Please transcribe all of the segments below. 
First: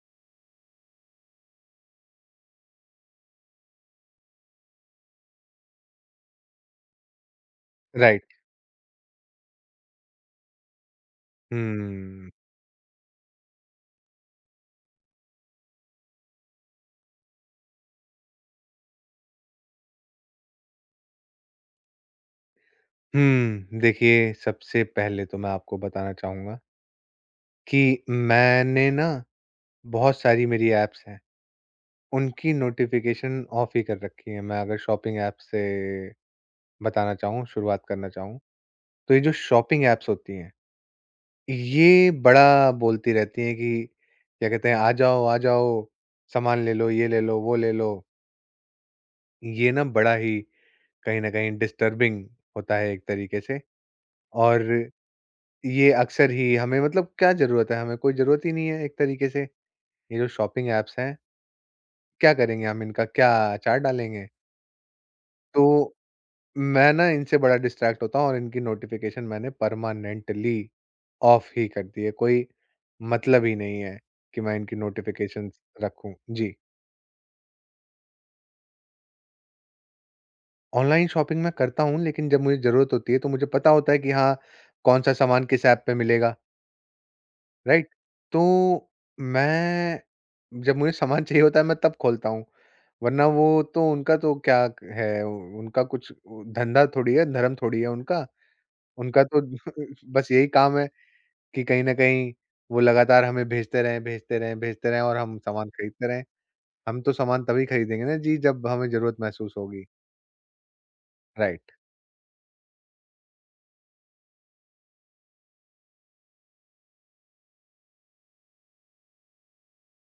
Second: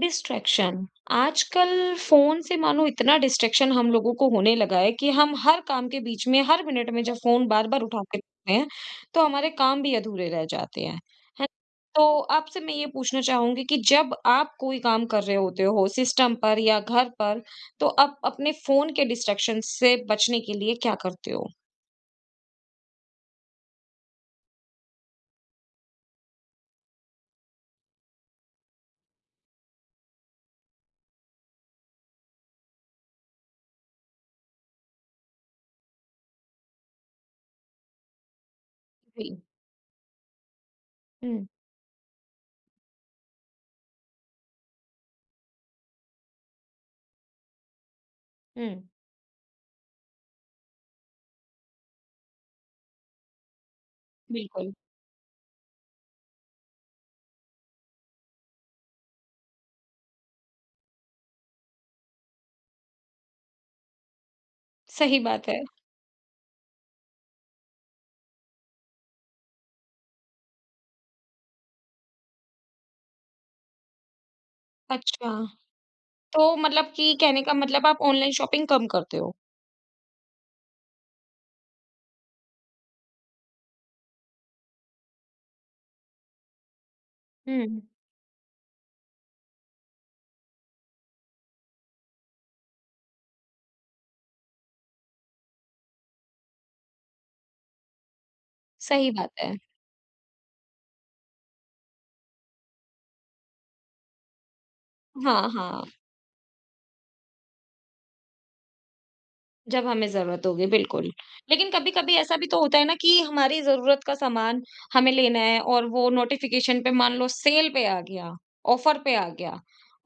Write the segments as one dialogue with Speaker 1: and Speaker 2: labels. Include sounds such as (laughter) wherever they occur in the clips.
Speaker 1: Distraction आजकल phone से मानो इतना डिस्ट्रैक्शन हम लोगों को होने लगा है कि हम हर काम के बीच में हर मिनट में जब फोन बार बार उठा के
Speaker 2: राइट।
Speaker 1: रखते हैं तो हमारे काम भी अधूरे रह जाते हैं, है ना? तो
Speaker 2: हुँ।
Speaker 1: आपसे मैं ये पूछना चाहूंगी कि जब आप कोई काम कर रहे होते हो सिस्टम पर या घर पर तो आप अपने फोन के डिस्ट्रैक्शन से बचने के लिए क्या करते हो।
Speaker 2: देखिए सबसे पहले तो मैं आपको बताना चाहूँगा कि मैंने ना बहुत सारी मेरी ऐप्स हैं, उनकी नोटिफ़िकेशन ऑफ ही कर रखी है। मैं अगर शॉपिंग ऐप से बताना चाहूँ, शुरुआत करना चाहूँ, तो ये
Speaker 1: जी।
Speaker 2: जो शॉपिंग ऐप्स होती हैं,
Speaker 1: हम्म।
Speaker 2: ये बड़ा बोलती रहती हैं कि क्या कहते हैं, आ जाओ, सामान ले लो, ये ले लो, वो ले लो।"
Speaker 1: हम्म।
Speaker 2: ये ना बड़ा ही कहीं न कहीं डिस्टर्बिंग होता है एक तरीके से और
Speaker 1: बिल्कुल।
Speaker 2: ये अक्सर ही हमें मतलब क्या ज़रूरत है? हमें कोई ज़रूरत ही नहीं है एक तरीके से। ये जो शॉपिंग ऐप्स हैं, क्या करेंगे हम इनका? क्या अचार डालेंगे?
Speaker 1: सही बात है।
Speaker 2: तो मैं ना इनसे बड़ा डिस्ट्रैक्ट होता हूँ और इनकी नोटिफ़िकेशन मैंने परमानेंटली ऑफ ही कर दी है। कोई मतलब ही नहीं है कि मैं इनकी
Speaker 1: अच्छा,
Speaker 2: नोटिफ़िकेशंस रखूँ।
Speaker 1: तो
Speaker 2: जी।
Speaker 1: मतलब कि कहने का मतलब आप ऑनलाइन शॉपिंग कम करते हो।
Speaker 2: ऑनलाइन शॉपिंग मैं करता हूँ लेकिन जब मुझे ज़रूरत होती है तो मुझे पता होता है कि हाँ, कौन-सा सामान किस ऐप पे मिलेगा।
Speaker 1: हम्म।
Speaker 2: राइट? तो मैं जब मुझे सामान चाहिए होता है मैं तब खोलता हूँ, वरना वो तो उनका तो क्या है, उनका कुछ धंधा थोड़ी है, धर्म थोड़ी है उनका।
Speaker 1: सही
Speaker 2: उनका
Speaker 1: बात
Speaker 2: तो
Speaker 1: है।
Speaker 2: (laughs) बस यही काम है कि कहीं न कहीं वो लगातार हमें भेजते रहें, भेजते रहें, भेजते रहें और हम
Speaker 1: हाँ,
Speaker 2: सामान
Speaker 1: हाँ,
Speaker 2: खरीदते रहें। हम तो सामान तभी खरीदेंगे ना जी जब हमें ज़रूरत महसूस होगी।
Speaker 1: जब हमें ज़रूरत होगी, बिल्कुल। लेकिन
Speaker 2: राइट।
Speaker 1: कभी-कभी ऐसा भी तो होता है ना कि हमारी ज़रूरत का सामान हमें लेना है और वो नोटिफ़िकेशन पे मान लो सेल पे आ गया, ऑफ़र पे आ गया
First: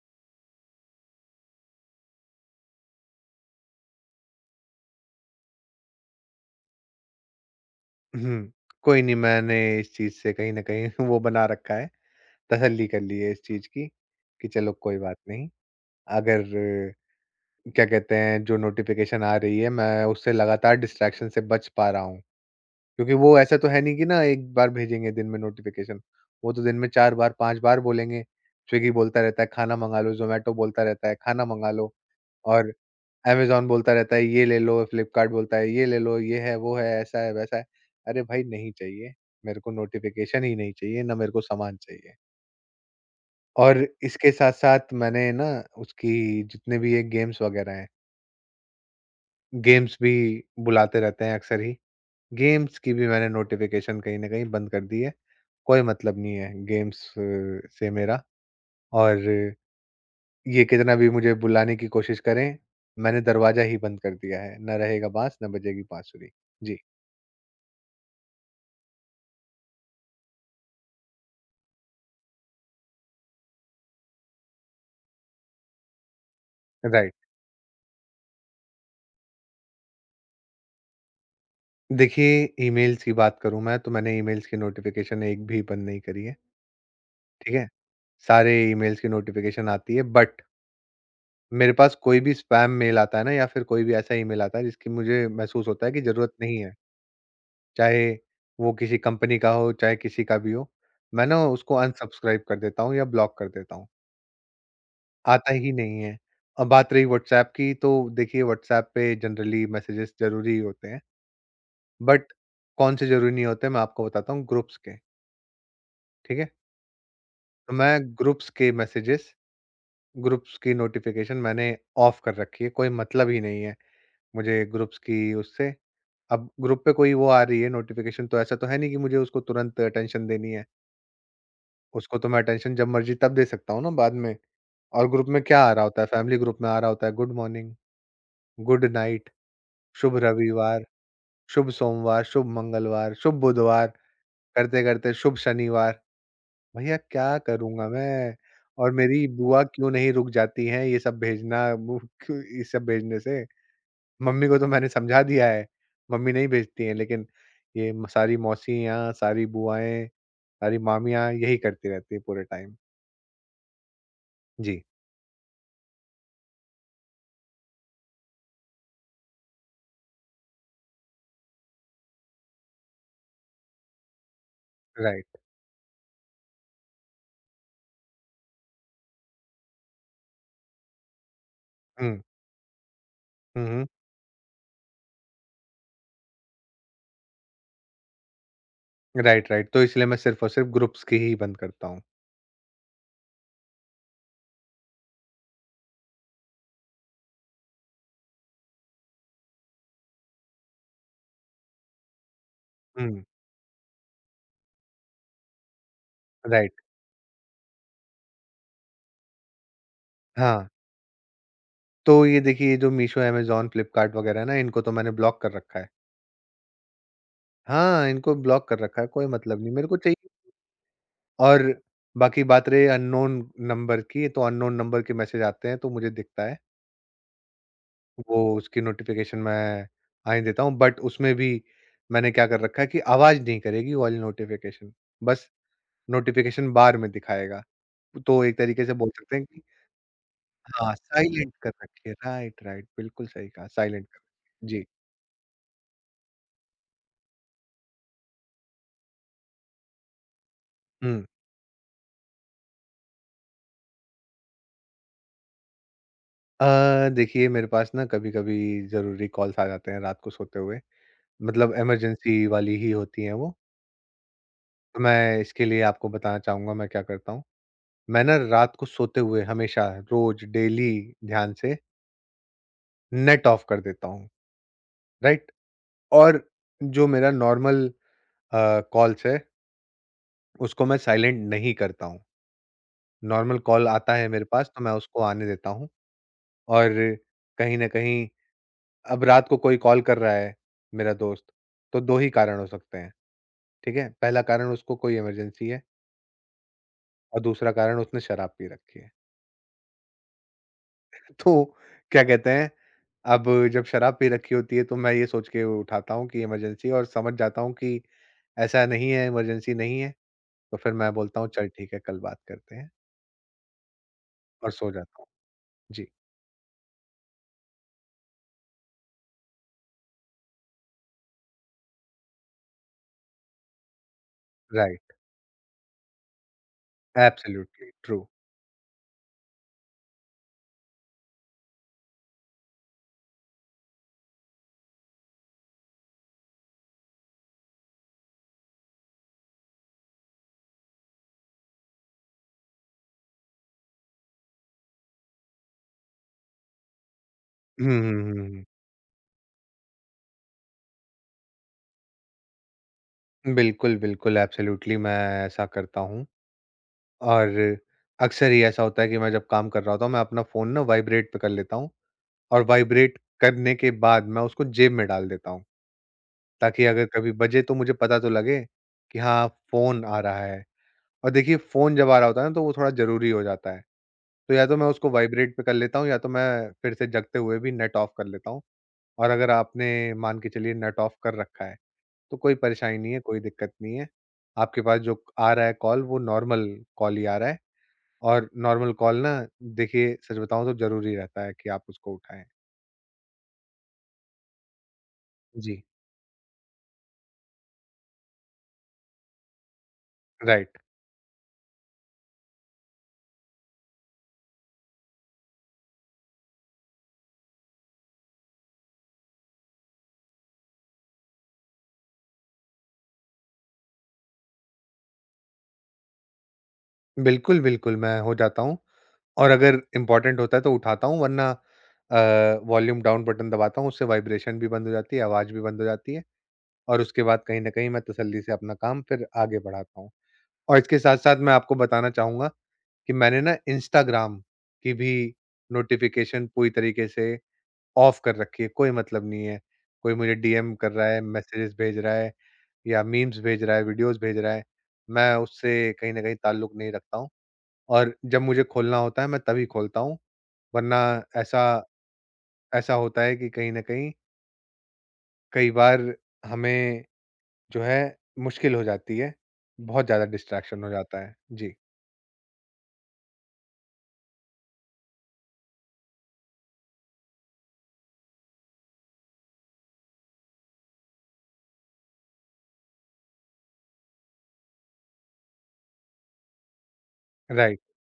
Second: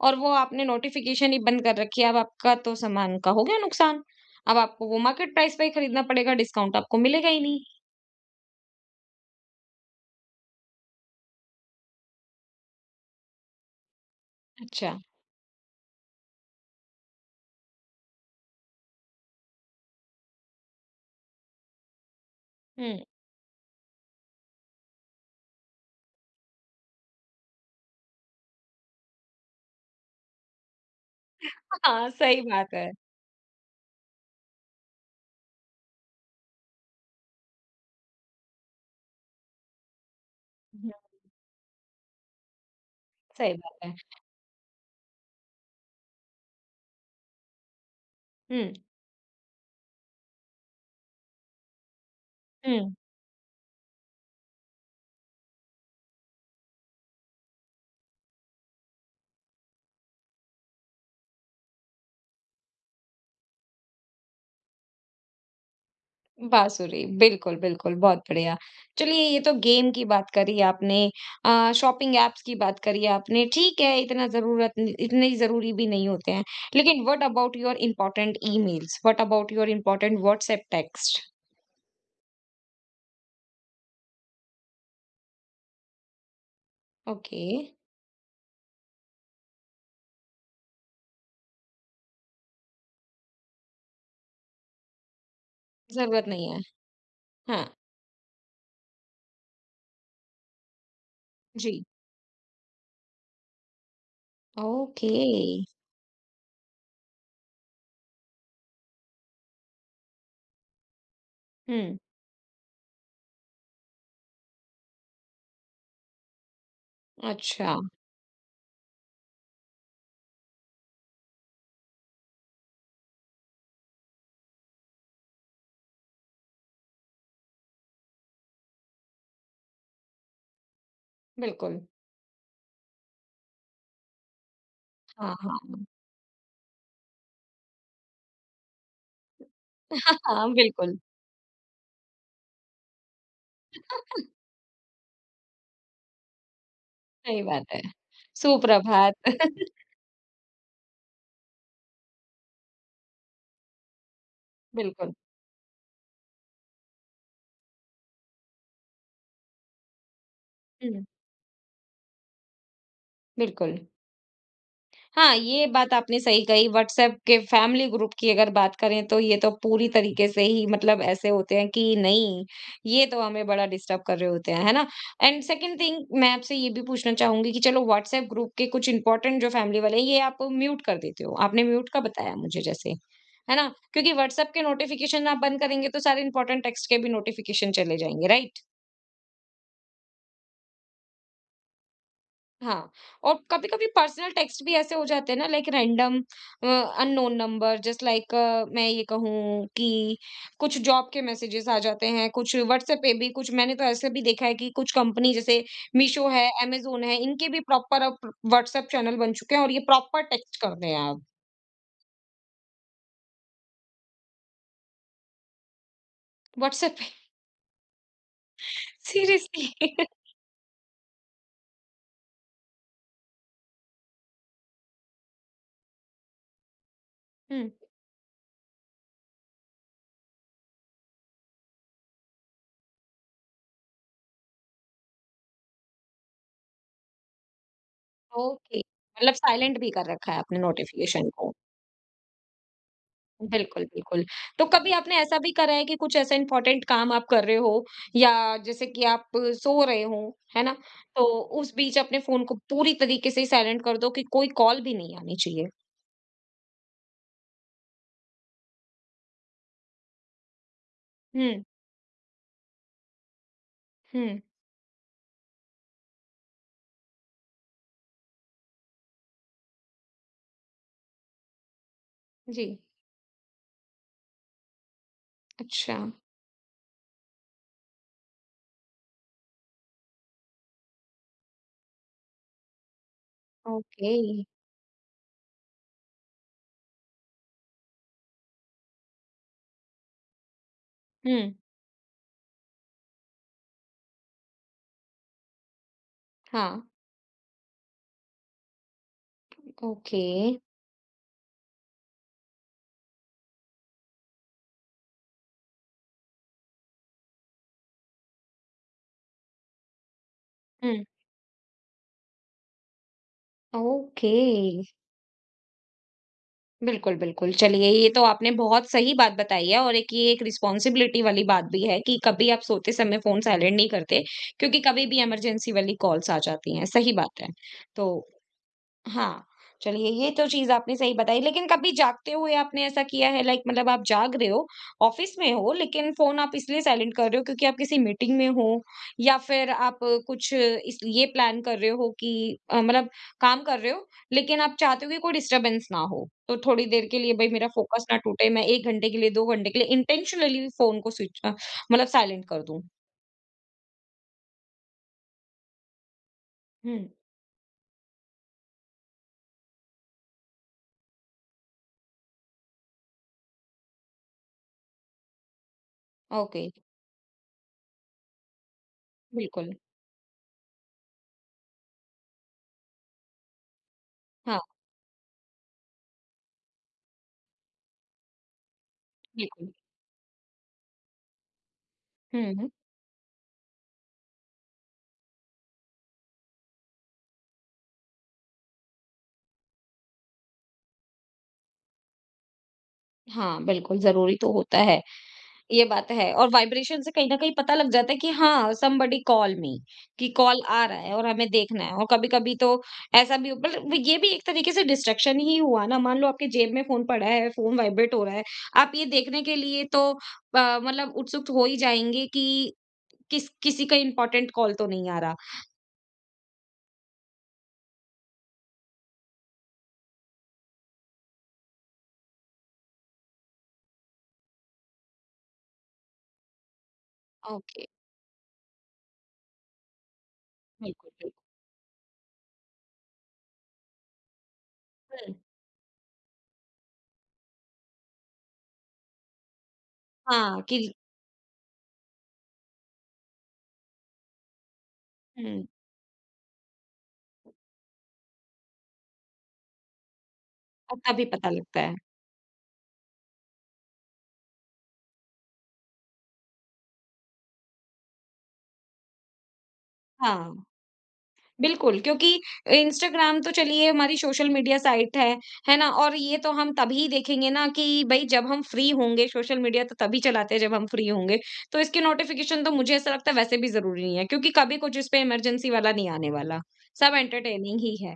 Speaker 1: और वो आपने नोटिफ़िकेशन ही बंद कर रखी है, अब आपका तो सामान का हो गया नुकसान। अब आपको वो मार्केट प्राइस पे ही खरीदना पड़ेगा, डिस्काउंट आपको मिलेगा ही नहीं।
Speaker 2: (clears throat) हुँ, कोई नहीं मैंने इस चीज़ से कहीं न कहीं (laughs) वो बना रखा है, तसल्ली कर ली है इस चीज़ की कि चलो
Speaker 1: अच्छा।
Speaker 2: कोई बात नहीं। अगर क्या कहते हैं, जो नोटिफ़िकेशन आ रही है, मैं उससे लगातार डिस्ट्रैक्शन से बच पा रहा हूँ।
Speaker 1: हुँ।
Speaker 2: क्योंकि वो ऐसा तो है नहीं कि ना एक बार भेजेंगे दिन में नोटिफ़िकेशन, वो तो दिन में 4 बार, 5 बार बोलेंगे। स्विगी बोलता रहता है, "खाना मँगा लो।" ज़ोमैटो बोलता रहता है, "खाना मँगा लो।"
Speaker 1: हाँ, सही
Speaker 2: और
Speaker 1: बात है।
Speaker 2: अमेज़न बोलता रहता है, "ये ले लो।" फ्लिपकार्ट बोलता है, "ये ले लो, ये है, वो है, ऐसा है, वैसा है।" अरे भाई, नहीं चाहिए। मेरे को नोटिफ़िकेशन ही नहीं
Speaker 1: हुँ,
Speaker 2: चाहिए, ना मेरे को सामान चाहिए।
Speaker 1: सही
Speaker 2: और
Speaker 1: बात है।
Speaker 2: इसके साथ-साथ मैंने ना उसकी जितने भी ये गेम्स वगैरह हैं
Speaker 1: हुँ,
Speaker 2: गेम्स भी बुलाते रहते हैं अक्सर ही। गेम्स की
Speaker 1: हुँ।
Speaker 2: भी मैंने नोटिफ़िकेशन कहीं न कहीं बंद कर दी है। कोई मतलब नहीं है गेम्स से मेरा और ये कितना भी मुझे बुलाने की कोशिश करें, मैंने दरवाज़ा ही बंद कर दिया है। ना रहेगा बाँस, ना बजेगी बाँसुरी। जी,
Speaker 1: बाँसुरी, बिल्कुल, बिल्कुल, बहुत बढ़िया। चलिए ये तो गेम की बात करी आपने, शॉपिंग ऐप्स की बात करी आपने, ठीक है इतना ज़रूरत इतने ज़रूरी भी नहीं होते हैं। लेकिन
Speaker 2: right.
Speaker 1: What about your important emails? What about your important WhatsApp text?
Speaker 2: देखिए, ईमेल्स की बात करूँ मैं तो मैंने ईमेल्स की नोटिफ़िकेशन एक भी बंद नहीं करी है,
Speaker 1: ओके,
Speaker 2: ठीक है? सारे ईमेल्स की नोटिफ़िकेशन आती है बट मेरे पास कोई भी स्पैम मेल आता है ना या फिर कोई भी ऐसा ईमेल आता है जिसकी मुझे महसूस होता है कि
Speaker 1: ज़रूरत
Speaker 2: ज़रूरत
Speaker 1: नहीं
Speaker 2: नहीं
Speaker 1: है।
Speaker 2: है
Speaker 1: हाँ,
Speaker 2: चाहे वो किसी कंपनी का हो, चाहे किसी का भी हो, मैं ना
Speaker 1: जी।
Speaker 2: उसको अनसब्सक्राइब कर देता हूँ या ब्लॉक कर देता हूँ,
Speaker 1: ओके।
Speaker 2: आता ही नहीं है। अब बात रही व्हाट्सऐप की तो देखिए व्हाट्सऐप पे जनरली मैसेजेस ज़रूरी ही होते हैं,
Speaker 1: हुँ।
Speaker 2: बट कौन से ज़रूरी नहीं होते मैं आपको बताता हूँ ग्रुप्स के, ठीक है? तो
Speaker 1: अच्छा।
Speaker 2: मैं ग्रुप्स के मैसेजेस, ग्रुप्स की नोटिफ़िकेशन मैंने ऑफ कर रखी है, कोई मतलब ही नहीं है मुझे ग्रुप्स की उससे। अब ग्रुप पे कोई वो आ रही है नोटिफ़िकेशन तो ऐसा तो है नहीं कि मुझे उसको तुरंत अटेंशन देनी है।
Speaker 1: बिल्कुल।
Speaker 2: उसको तो मैं अटेंशन जब मर्ज़ी तब दे सकता हूँ ना बाद में। और ग्रुप
Speaker 1: हाँ,
Speaker 2: में क्या आ रहा
Speaker 1: हाँ।
Speaker 2: होता है, फैमिली ग्रुप में आ रहा होता है गुड मॉर्निंग, गुड नाइट, शुभ
Speaker 1: (laughs) हाँ, हाँ,
Speaker 2: रविवार,
Speaker 1: बिल्कुल।
Speaker 2: शुभ सोमवार, शुभ मंगलवार, शुभ बुधवार,
Speaker 1: (laughs)
Speaker 2: करते-करते शुभ शनिवार। भैया क्या
Speaker 1: सही बात है।
Speaker 2: करूँगा मैं? और
Speaker 1: सुप्रभात।
Speaker 2: मेरी बुआ
Speaker 1: (laughs)
Speaker 2: क्यों नहीं रुक जाती हैं ये सब भेजना वो क्यों ये सब भेजने से? मम्मी को तो मैंने
Speaker 1: बिल्कुल।
Speaker 2: समझा दिया है, मम्मी नहीं भेजती हैं लेकिन ये म सारी मौसियाँ, सारी बुआएँ, सारी
Speaker 1: हुँ,
Speaker 2: मामियाँ यही करती रहती हैं पूरे टाइम।
Speaker 1: बिल्कुल।
Speaker 2: जी,
Speaker 1: हाँ, ये बात आपने सही कही। व्हाट्सएप के फैमिली ग्रुप की अगर बात करें तो ये तो पूरी तरीके से ही मतलब ऐसे होते हैं कि नहीं, ये तो हमें बड़ा डिस्टर्ब कर रहे होते हैं, है ना?
Speaker 2: राइट।
Speaker 1: एंड सेकंड थिंग मैं आपसे ये भी पूछना चाहूँगी कि चलो व्हाट्सएप ग्रुप के कुछ इम्पोर्टेंट जो फैमिली वाले हैं ये आप म्यूट कर देते हो। आपने म्यूट का
Speaker 2: हुँ।
Speaker 1: बताया मुझे जैसे, है
Speaker 2: हुँ,
Speaker 1: ना?
Speaker 2: हुँ।
Speaker 1: क्योंकि व्हाट्सएप के नोटिफ़िकेशन आप बंद करेंगे तो सारे इम्पोर्टेंट टेक्स्ट के भी नोटिफ़िकेशन चले जाएँगे, राइट?
Speaker 2: Right, right. तो इसलिए मैं सिर्फ़ और सिर्फ़ ग्रुप्स की ही बंद करता हूँ।
Speaker 1: हाँ, और कभी-कभी पर्सनल टेक्स्ट भी ऐसे हो जाते हैं ना, like random uh, unknown number, just like मैं ये कहूँ कि कुछ जॉब के मैसेजेस आ जाते हैं, कुछ व्हाट्सएप पे
Speaker 2: हुँ,
Speaker 1: भी। कुछ मैंने तो ऐसे भी देखा है कि कुछ कंपनी जैसे मीशो है,
Speaker 2: राइट।
Speaker 1: अमेज़न है, इनके भी प्रॉपर अब व्हाट्सएप चैनल बन चुके हैं और ये प्रॉपर टेक्स्ट
Speaker 2: हाँ,
Speaker 1: करते हैं आप
Speaker 2: तो ये देखिए ये जो मीशो, अमेज़न, फ्लिपकार्ट वग़ैरह है ना इनको तो मैंने ब्लॉक कर रखा है।
Speaker 1: व्हाट्सएप पे। (laughs)
Speaker 2: हाँ, इनको ब्लॉक कर रखा है, कोई मतलब
Speaker 1: सीरियसली।
Speaker 2: नहीं मेरे
Speaker 1: (laughs)
Speaker 2: को चाहिए और बाकी बात रही अननोन नंबर की, तो अननोन नंबर के मैसेज आते हैं तो मुझे दिखता है।
Speaker 1: हुँ,
Speaker 2: वो उसकी नोटिफ़िकेशन मैं आने देता हूँ बट उसमें भी मैंने क्या कर रखा है कि आवाज़ नहीं करेगी वो वाली नोटिफ़िकेशन, बस नोटिफ़िकेशन बार में दिखाएगा। तो एक
Speaker 1: ओके,
Speaker 2: तरीके से बोल
Speaker 1: मतलब
Speaker 2: सकते हैं
Speaker 1: साइलेंट भी कर रखा है आपने
Speaker 2: हाँ,
Speaker 1: नोटिफ़िकेशन को।
Speaker 2: साइलेंट कर रखिए। राइट, राइट, बिल्कुल सही कहा,
Speaker 1: बिल्कुल,
Speaker 2: साइलेंट कर
Speaker 1: बिल्कुल। तो
Speaker 2: रखिए। जी।
Speaker 1: कभी आपने ऐसा भी करा है कि कुछ ऐसा इम्पोर्टेंट काम आप कर रहे हो या जैसे कि आप सो रहे हो, है ना?
Speaker 2: हुँ।
Speaker 1: तो उस बीच अपने फ़ोन को पूरी तरीके से साइलेंट कर दो कि कोई कॉल भी नहीं आनी चाहिए।
Speaker 2: देखिए मेरे पास ना कभी-कभी ज़रूरी कॉल्स आ जाते हैं रात को सोते हुए,
Speaker 1: हुँ,
Speaker 2: मतलब इमरजेंसी वाली ही होती हैं वो।
Speaker 1: हुँ।
Speaker 2: तो मैं इसके लिए आपको बताना चाहूँगा मैं क्या करता हूँ। मैं ना रात को सोते हुए हमेशा रोज़ डेली ध्यान से
Speaker 1: जी।
Speaker 2: नेट ऑफ कर देता हूँ, राइट?
Speaker 1: अच्छा।
Speaker 2: और जो मेरा नॉर्मल कॉल्स है उसको मैं साइलेंट नहीं करता हूँ। नॉर्मल कॉल आता
Speaker 1: ओके।
Speaker 2: है मेरे पास तो मैं उसको आने देता हूँ। और कहीं न कहीं अब रात को कोई कॉल कर रहा है मेरा दोस्त,
Speaker 1: हुँ।
Speaker 2: तो 2 ही कारण हो सकते हैं, ठीक है? पहला कारण उसको कोई इमरजेंसी है
Speaker 1: हाँ,
Speaker 2: और दूसरा कारण उसने शराब पी रखी है।
Speaker 1: ओके।
Speaker 2: (laughs) तो क्या कहते हैं, अब जब शराब पी रखी होती है तो मैं ये सोच के उठाता हूँ कि इमरजेंसी है और समझ जाता हूँ कि ऐसा नहीं है, इमरजेंसी नहीं है, तो फिर
Speaker 1: हुँ,
Speaker 2: मैं बोलता हूँ चल ठीक है कल बात करते हैं
Speaker 1: ओके।
Speaker 2: और सो जाता हूँ। जी,
Speaker 1: बिल्कुल, बिल्कुल। चलिए ये तो आपने बहुत सही बात बताई है और एक ये एक रिस्पॉन्सिबिलिटी वाली बात भी है कि कभी आप सोते समय फ़ोन साइलेंट नहीं करते, क्योंकि कभी
Speaker 2: राइट,
Speaker 1: भी इमरजेंसी वाली कॉल्स आ जाती हैं, सही बात है।
Speaker 2: एब्सोल्युटली
Speaker 1: तो
Speaker 2: ट्रू।
Speaker 1: हाँ, चलिए ये तो चीज़ आपने सही बताई, लेकिन कभी जागते हुए आपने ऐसा किया है, लाइक मतलब आप जाग रहे हो, ऑफ़िस में हो लेकिन फ़ोन आप इसलिए साइलेंट कर रहे हो क्योंकि आप किसी मीटिंग में हो या फिर आप कुछ इस ये प्लान कर रहे हो कि मतलब काम कर रहे हो लेकिन आप चाहते हो कि कोई डिस्टर्बेंस ना हो। तो थोड़ी देर के लिए भई मेरा
Speaker 2: हुँ,
Speaker 1: फोकस ना
Speaker 2: हुँ, हुँ,
Speaker 1: टूटे, मैं
Speaker 2: हुँ।
Speaker 1: 1 घंटे के लिए, 2 घंटे के लिए इंटेंशनली फ़ोन को स्विच मतलब साइलेंट कर दूँ।
Speaker 2: बिल्कुल, बिल्कुल एब्सोल्युटली मैं ऐसा करता हूँ।
Speaker 1: हुँ,
Speaker 2: और अक्सर ही ऐसा होता है कि मैं जब काम कर रहा होता हूँ, मैं अपना फ़ोन ना वाइब्रेट पे कर लेता हूँ और वाइब्रेट करने के बाद मैं उसको जेब में डाल देता हूँ,
Speaker 1: ओके,
Speaker 2: ताकि अगर कभी बजे तो मुझे पता तो लगे कि हाँ,
Speaker 1: बिल्कुल।
Speaker 2: फ़ोन आ रहा है। और देखिए फ़ोन जब आ रहा होता है ना, तो वो थोड़ा ज़रूरी हो जाता है। तो
Speaker 1: हाँ,
Speaker 2: या तो मैं उसको वाइब्रेट पे कर लेता हूँ या तो मैं फिर से जगते हुए भी नेट ऑफ़ कर लेता हूँ। और अगर
Speaker 1: बिल्कुल।
Speaker 2: आपने मान के चलिए नेट ऑफ़ कर रखा है, तो
Speaker 1: हुँ,
Speaker 2: कोई
Speaker 1: हुँ।
Speaker 2: परेशानी नहीं है, कोई दिक्कत नहीं है। आपके पास जो आ रहा है कॉल, वो नॉर्मल कॉल ही आ रहा है। और नॉर्मल कॉल ना देखिए सच बताऊँ तो ज़रूरी रहता है कि आप उसको उठाएँ।
Speaker 1: हाँ, बिल्कुल ज़रूरी तो होता है।
Speaker 2: जी।
Speaker 1: ये बात है, और वाइब्रेशन से कहीं न कहीं पता लग जाता है कि हाँ, समबडी कॉल मी, कि कॉल
Speaker 2: राइट।
Speaker 1: आ रहा है और हमें देखना है। और कभी-कभी तो ऐसा भी, मतलब ये भी एक तरीके से डिस्ट्रैक्शन ही हुआ ना, मान लो आपके जेब में फ़ोन पड़ा है, फ़ोन वाइब्रेट हो रहा है, आप ये देखने के लिए तो मतलब उत्सुक हो ही जाएँगे कि किसी का इम्पोर्टेंट कॉल तो नहीं आ रहा।
Speaker 2: बिल्कुल, बिल्कुल मैं हो जाता हूँ और अगर इम्पोर्टेंट होता है तो उठाता हूँ वरना वॉल्यूम डाउन बटन दबाता हूँ, उससे वाइब्रेशन भी बंद हो जाती है, आवाज़ भी बंद हो जाती है और उसके बाद कहीं न
Speaker 1: ओके,
Speaker 2: कहीं मैं तसल्ली से अपना काम फिर आगे बढ़ाता हूँ। और इसके
Speaker 1: बिल्कुल, बिल्कुल।
Speaker 2: साथ-साथ मैं आपको बताना चाहूँगा कि मैंने ना इंस्टाग्राम की भी
Speaker 1: हुँ,
Speaker 2: नोटिफ़िकेशन पूरी तरीके से ऑफ कर रखी है, कोई मतलब नहीं है। कोई मुझे
Speaker 1: हाँ,
Speaker 2: डीएम कर
Speaker 1: कि
Speaker 2: रहा है, मैसेजेस भेज रहा है या मीम्स भेज रहा है, वीडियोज़ भेज रहा है, मैं
Speaker 1: हुँ,
Speaker 2: उससे कहीं न कहीं ताल्लुक नहीं रखता हूँ और जब मुझे खोलना होता है मैं तभी खोलता हूँ,
Speaker 1: और
Speaker 2: वरना
Speaker 1: तभी पता
Speaker 2: ऐसा
Speaker 1: लगता है।
Speaker 2: ऐसा होता है कि कहीं न कहीं कई बार हमें जो है मुश्किल हो जाती है, बहुत ज़्यादा
Speaker 1: हाँ।
Speaker 2: डिस्ट्रैक्शन हो जाता है। जी,
Speaker 1: बिल्कुल, क्योंकि इंस्टाग्राम तो चलिए हमारी सोशल मीडिया साइट है ना? और ये तो हम तभी देखेंगे ना कि भई जब हम फ्री होंगे, सोशल मीडिया तो तभी चलाते हैं जब हम फ्री होंगे। तो इसकी नोटिफ़िकेशन तो मुझे ऐसा लगता है वैसे भी ज़रूरी नहीं है, क्योंकि कभी कुछ इस पे इमरजेंसी वाला नहीं आने वाला, सब
Speaker 2: राइट।
Speaker 1: एंटरटेनिंग ही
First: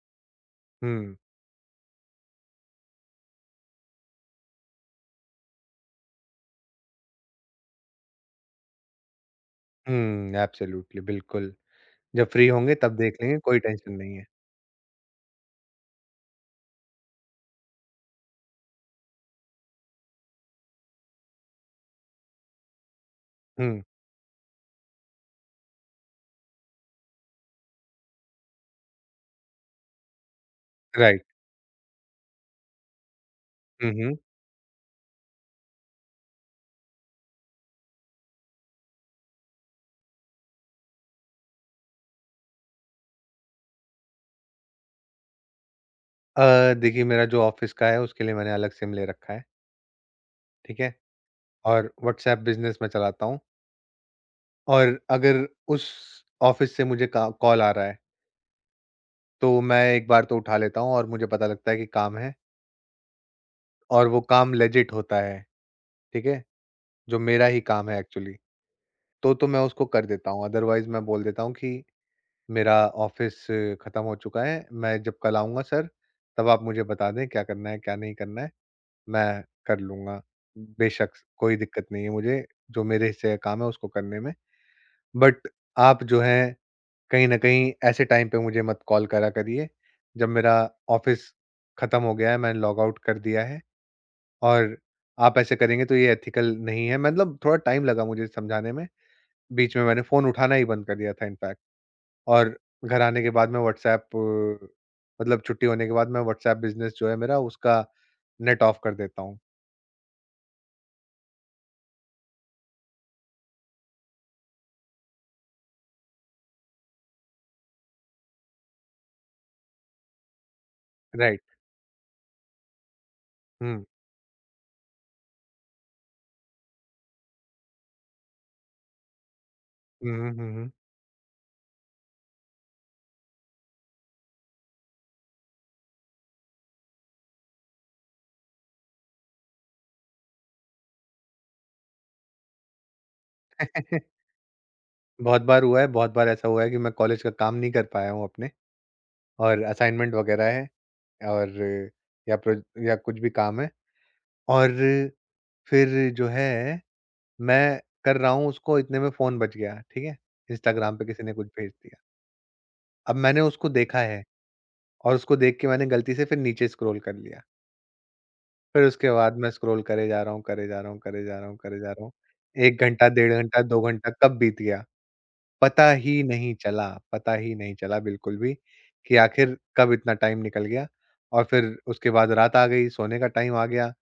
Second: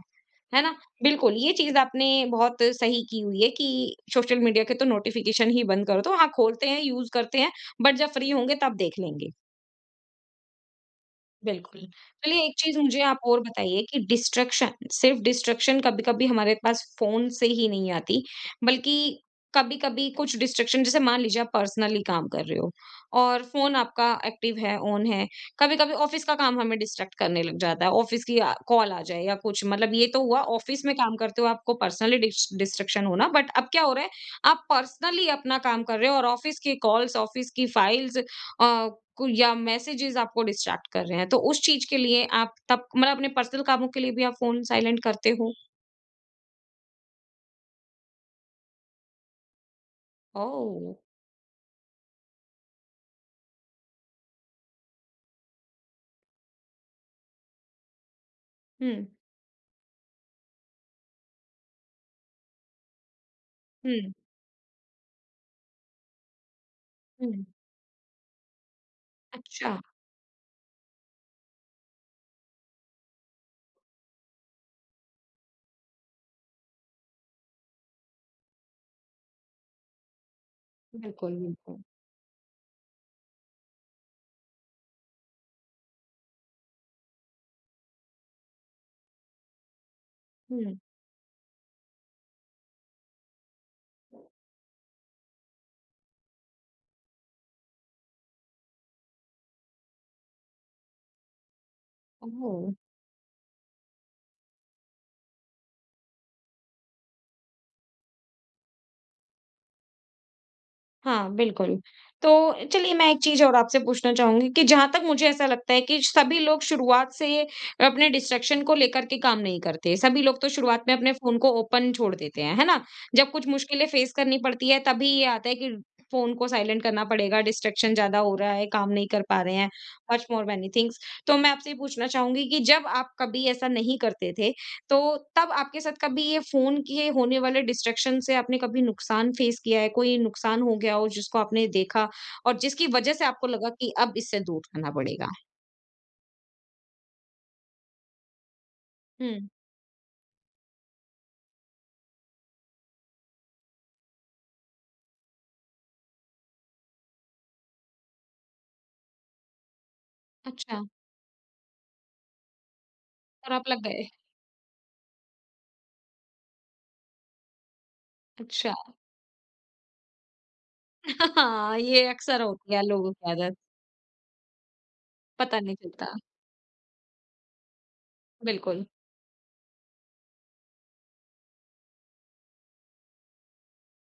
Speaker 1: है ना?
Speaker 2: हुँ,
Speaker 1: बिल्कुल, ये चीज़ आपने बहुत सही की हुई है कि सोशल मीडिया के तो नोटिफ़िकेशन ही बंद कर दो। हाँ, खोलते हैं, यूज़ करते हैं, बट जब फ्री होंगे तब देख लेंगे।
Speaker 2: हुँ, एब्सोल्युटली बिल्कुल,
Speaker 1: बिल्कुल।
Speaker 2: जब
Speaker 1: चलिए
Speaker 2: फ्री
Speaker 1: एक
Speaker 2: होंगे
Speaker 1: चीज़
Speaker 2: तब
Speaker 1: मुझे
Speaker 2: देख
Speaker 1: आप
Speaker 2: लेंगे,
Speaker 1: और
Speaker 2: कोई
Speaker 1: बताइए
Speaker 2: टेंशन
Speaker 1: कि
Speaker 2: नहीं है।
Speaker 1: डिस्ट्रैक्शन, सिर्फ़ डिस्ट्रैक्शन कभी-कभी हमारे पास फ़ोन से ही नहीं आती, बल्कि कभी-कभी कुछ डिस्ट्रैक्शन जैसे मान लीजिए आप पर्सनली काम कर रहे हो और फ़ोन
Speaker 2: हुँ,
Speaker 1: आपका एक्टिव है, ऑन है। कभी-कभी ऑफ़िस का काम हमें डिस्ट्रैक्ट करने लग जाता है, ऑफ़िस की कॉल आ जाए या कुछ, मतलब ये तो हुआ ऑफ़िस में काम
Speaker 2: राइट।
Speaker 1: करते हो आपको पर्सनली डिस्ट्रैक्शन होना, बट अब क्या
Speaker 2: हुँ,
Speaker 1: हो रहा है,
Speaker 2: हुँ।
Speaker 1: आप पर्सनली अपना काम कर रहे हो और ऑफ़िस की कॉल्स, ऑफ़िस की फाइल्स अ, को या मैसेजेस आपको डिस्ट्रैक्ट कर रहे हैं, तो उस चीज़ के लिए आप तब, मतलब अपने पर्सनल कामों के लिए भी आप फ़ोन साइलेंट करते हो?
Speaker 2: देखिए मेरा जो ऑफ़िस का है उसके लिए मैंने अलग सिम ले रखा है, ठीक है?
Speaker 1: ओह!
Speaker 2: और व्हाट्सऐप बिज़नेस मैं चलाता हूँ। और अगर उस ऑफ़िस से मुझे का कॉल आ रहा है,
Speaker 1: हुँ,
Speaker 2: तो मैं एक बार तो उठा लेता हूँ और मुझे पता लगता है कि काम है और
Speaker 1: हुँ,
Speaker 2: वो काम लेजिट होता है, ठीक है? जो
Speaker 1: हुँ।
Speaker 2: मेरा ही काम है एक्चुअली, तो मैं
Speaker 1: अच्छा,
Speaker 2: उसको कर देता हूँ, अदरवाइज़ मैं बोल देता हूँ कि मेरा ऑफ़िस ख़त्म हो चुका है, मैं जब कल आऊँगा सर, तब आप मुझे बता दें क्या करना है, क्या नहीं करना है, मैं कर लूँगा। बेशक
Speaker 1: बिल्कुल,
Speaker 2: कोई
Speaker 1: बिल्कुल।
Speaker 2: दिक्कत नहीं है मुझे, जो मेरे हिस्से का काम है उसको करने में, बट आप जो है कहीं न कहीं ऐसे टाइम पे मुझे मत कॉल करा करिए, जब मेरा
Speaker 1: हुँ,
Speaker 2: ऑफ़िस खत्म हो गया है, मैंने लॉग आउट कर दिया है और आप ऐसे करेंगे तो ये एथिकल नहीं है। मतलब थोड़ा टाइम लगा मुझे समझाने में, बीच में मैंने फ़ोन उठाना ही बंद कर दिया था इनफैक्ट और
Speaker 1: ओह!
Speaker 2: घर आने के बाद मैं व्हाट्सऐप मतलब छुट्टी होने के बाद मैं व्हाट्सऐप बिज़नेस जो है मेरा उसका नेट ऑफ कर देता हूँ।
Speaker 1: हाँ, बिल्कुल। तो चलिए मैं एक चीज़ और आपसे पूछना चाहूँगी कि जहाँ तक मुझे ऐसा लगता है कि सभी लोग शुरुआत से अपने डिस्ट्रैक्शन को लेकर के काम नहीं करते। सभी लोग तो शुरुआत में अपने फ़ोन
Speaker 2: राइट।
Speaker 1: को ओपन छोड़ देते हैं, है ना? जब कुछ
Speaker 2: हुँ।
Speaker 1: मुश्किलें फ़ेस करनी पड़ती है तभी ये आता है कि फ़ोन को साइलेंट करना पड़ेगा, डिस्ट्रैक्शन ज़्यादा हो रहा है, काम नहीं कर पा रहे हैं,
Speaker 2: हुँ,
Speaker 1: मच
Speaker 2: हुँ,
Speaker 1: मोर
Speaker 2: हुँ,
Speaker 1: मैनी
Speaker 2: हुँ।
Speaker 1: थिंग्स। तो मैं आपसे ये पूछना चाहूँगी कि जब आप कभी ऐसा नहीं करते थे तो तब आपके साथ कभी ये फ़ोन के होने वाले डिस्ट्रैक्शन से आपने कभी नुकसान फ़ेस किया है? कोई नुकसान हो गया हो जिसको आपने देखा और जिसकी वज़ह से आपको लगा कि अब
Speaker 2: (laughs)
Speaker 1: इससे दूर रहना पड़ेगा?
Speaker 2: बहुत बार हुआ है, बहुत बार ऐसा हुआ है कि मैं कॉलेज का काम नहीं कर पाया हूँ अपने
Speaker 1: हुँ,
Speaker 2: और असाइनमेंट वगैरह है और या प्रो या कुछ भी काम है और फिर जो है मैं कर रहा हूँ उसको इतने में फ़ोन बज गया, ठीक है?
Speaker 1: अच्छा,
Speaker 2: इंस्टाग्राम पे किसी ने कुछ भेज दिया। अब मैंने
Speaker 1: और आप
Speaker 2: उसको
Speaker 1: लग
Speaker 2: देखा
Speaker 1: गए।
Speaker 2: है और उसको देख के मैंने गलती से फिर नीचे स्क्रॉल कर लिया।
Speaker 1: अच्छा।
Speaker 2: फिर उसके बाद मैं स्क्रॉल करे जा रहा हूँ, करे जा रहा हूँ, करे जा
Speaker 1: (laughs)
Speaker 2: रहा हूँ,
Speaker 1: हाँ,
Speaker 2: करे जा रहा
Speaker 1: ये
Speaker 2: हूँ।
Speaker 1: अक्सर होती
Speaker 2: 1
Speaker 1: है
Speaker 2: घंटा,
Speaker 1: लोगों की
Speaker 2: डेढ़
Speaker 1: आदत।
Speaker 2: घंटा, 2 घंटा कब बीत गया?
Speaker 1: पता नहीं
Speaker 2: पता
Speaker 1: चलता।
Speaker 2: ही नहीं चला, पता ही नहीं चला बिल्कुल भी
Speaker 1: बिल्कुल,
Speaker 2: कि आखिर कब इतना टाइम निकल गया और फिर उसके बाद रात आ गई, सोने का टाइम आ गया।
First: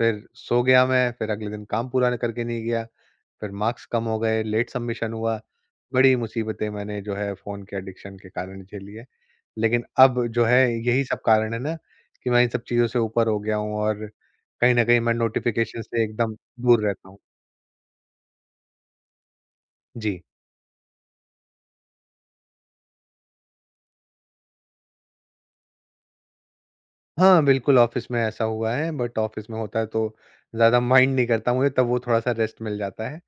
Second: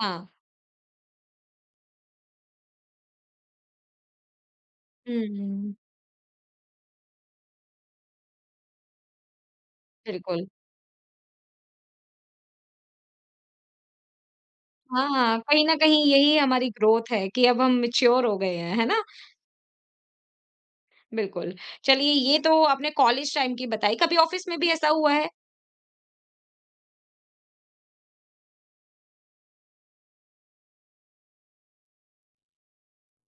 Speaker 2: फिर
Speaker 1: हाँ।
Speaker 2: सो गया मैं, फिर अगले दिन काम पूरा करके नहीं गया, फिर मार्क्स कम हो गए, लेट सबमिशन हुआ।
Speaker 1: हुँ,
Speaker 2: बड़ी मुसीबतें मैंने जो है फ़ोन के एडिक्शन के कारण झेली है। लेकिन अब जो
Speaker 1: बिल्कुल।
Speaker 2: है यही सब कारण है ना कि मैं इन सब चीज़ों से ऊपर हो गया हूँ और कहीं न कहीं मैं
Speaker 1: हाँ, कहीं न
Speaker 2: नोटिफ़िकेशन से
Speaker 1: कहीं
Speaker 2: एकदम
Speaker 1: यही हमारी
Speaker 2: दूर रहता
Speaker 1: ग्रोथ
Speaker 2: हूँ।
Speaker 1: है कि अब हम मैच्योर हो गए हैं, है ना?
Speaker 2: जी।
Speaker 1: बिल्कुल। चलिए ये तो आपने कॉलेज टाइम की बताई, कभी ऑफ़िस में भी ऐसा हुआ है?
Speaker 2: हाँ, बिल्कुल ऑफ़िस में ऐसा हुआ है बट ऑफ़िस में होता है तो ज़्यादा माइंड नहीं करता मुझे तब वो थोड़ा-सा रेस्ट मिल जाता है।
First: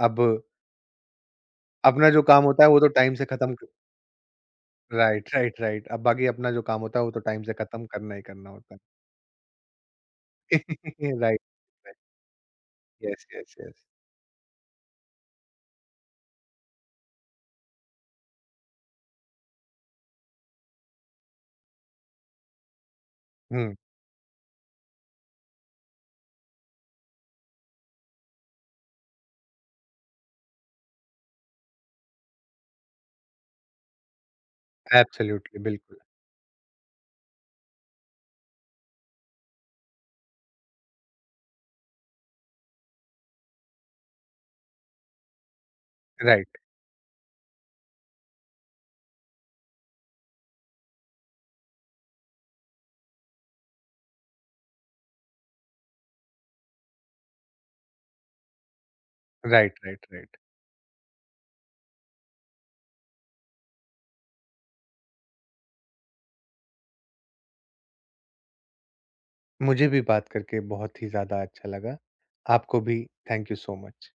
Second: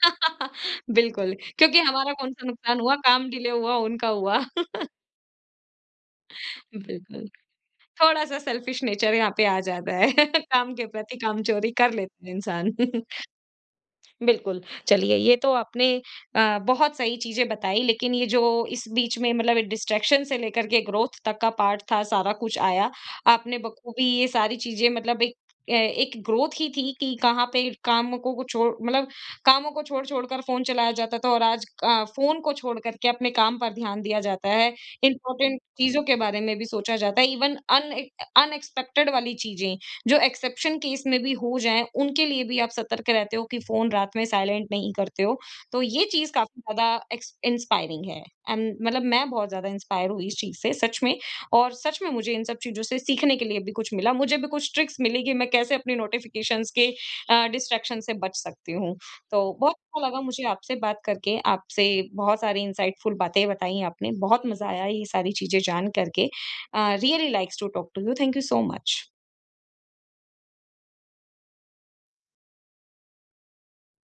Speaker 2: अब
Speaker 1: बिल्कुल, क्योंकि
Speaker 2: अपना
Speaker 1: हमारा
Speaker 2: जो काम
Speaker 1: कौन-सा
Speaker 2: होता है वो
Speaker 1: नुकसान
Speaker 2: तो
Speaker 1: हुआ,
Speaker 2: टाइम से
Speaker 1: काम डिले
Speaker 2: खत्म
Speaker 1: हुआ, उनका हुआ। (laughs)
Speaker 2: Right, right, right. अब बाकी अपना जो काम होता है वो तो
Speaker 1: बिल्कुल,
Speaker 2: टाइम से खत्म करना ही
Speaker 1: थोड़ा-सा
Speaker 2: करना होता है।
Speaker 1: सेल्फिश नेचर यहाँ पे आ जाता है, (laughs) काम के
Speaker 2: (laughs)
Speaker 1: प्रति
Speaker 2: राइट,
Speaker 1: कामचोरी कर
Speaker 2: राइट।
Speaker 1: लेता है इंसान। (laughs)
Speaker 2: Yes, yes, yes.
Speaker 1: बिल्कुल, चलिए ये तो आपने बहुत सही चीज़ें बताई, लेकिन ये जो इस बीच में मतलब डिस्ट्रैक्शन से लेकर के ग्रोथ तक का पार्ट था, सारा कुछ आया। आपने
Speaker 2: हुँ,
Speaker 1: बखूबी ये सारी चीज़ें मतलब एक एक ग्रोथ ही थी कि कहाँ पे काम को छोड़ मतलब कामों को छोड़-छोड़ कर फ़ोन चलाया जाता था और आज फ़ोन को छोड़ कर के अपने काम पर ध्यान दिया जाता है। इम्पोर्टेंट
Speaker 2: एब्सोल्युटली, बिल्कुल।
Speaker 1: चीज़ों के बारे में भी सोचा जाता है, इवन अन अनएक्सपेक्टेड वाली चीज़ें। जो एक्सेप्शन केस में भी हो जाएँ, उनके लिए भी आप सतर्क रहते हो कि फ़ोन रात में साइलेंट नहीं करते हो। तो ये चीज़
Speaker 2: राइट,
Speaker 1: काफ़ी ज़्यादा एक्स इंस्पायरिंग है, एंड मतलब मैं बहुत ज़्यादा इंस्पायर हुई इस चीज़ से सच में, और सच में मुझे इन सब चीज़ों से सीखने के लिए भी कुछ मिला। मुझे भी कुछ ट्रिक्स मिली कि मैं कैसे अपनी नोटिफ़िकेशंस के डिस्ट्रैक्शन से बच सकती हूँ। तो बहुत
Speaker 2: राइट, राइट,
Speaker 1: अच्छा लगा
Speaker 2: राइट।
Speaker 1: मुझे आपसे बात करके, आपसे बहुत सारी इनसाइटफुल बातें बताई आपने। बहुत मज़ा आया ये सारी चीज़ें जान करके। Really likes to talk to you. Thank you so much.
Speaker 2: मुझे भी बात करके बहुत ही ज़्यादा अच्छा लगा। आपको भी थैंक यू सो मच।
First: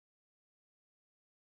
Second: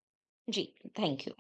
Speaker 1: जी, thank you.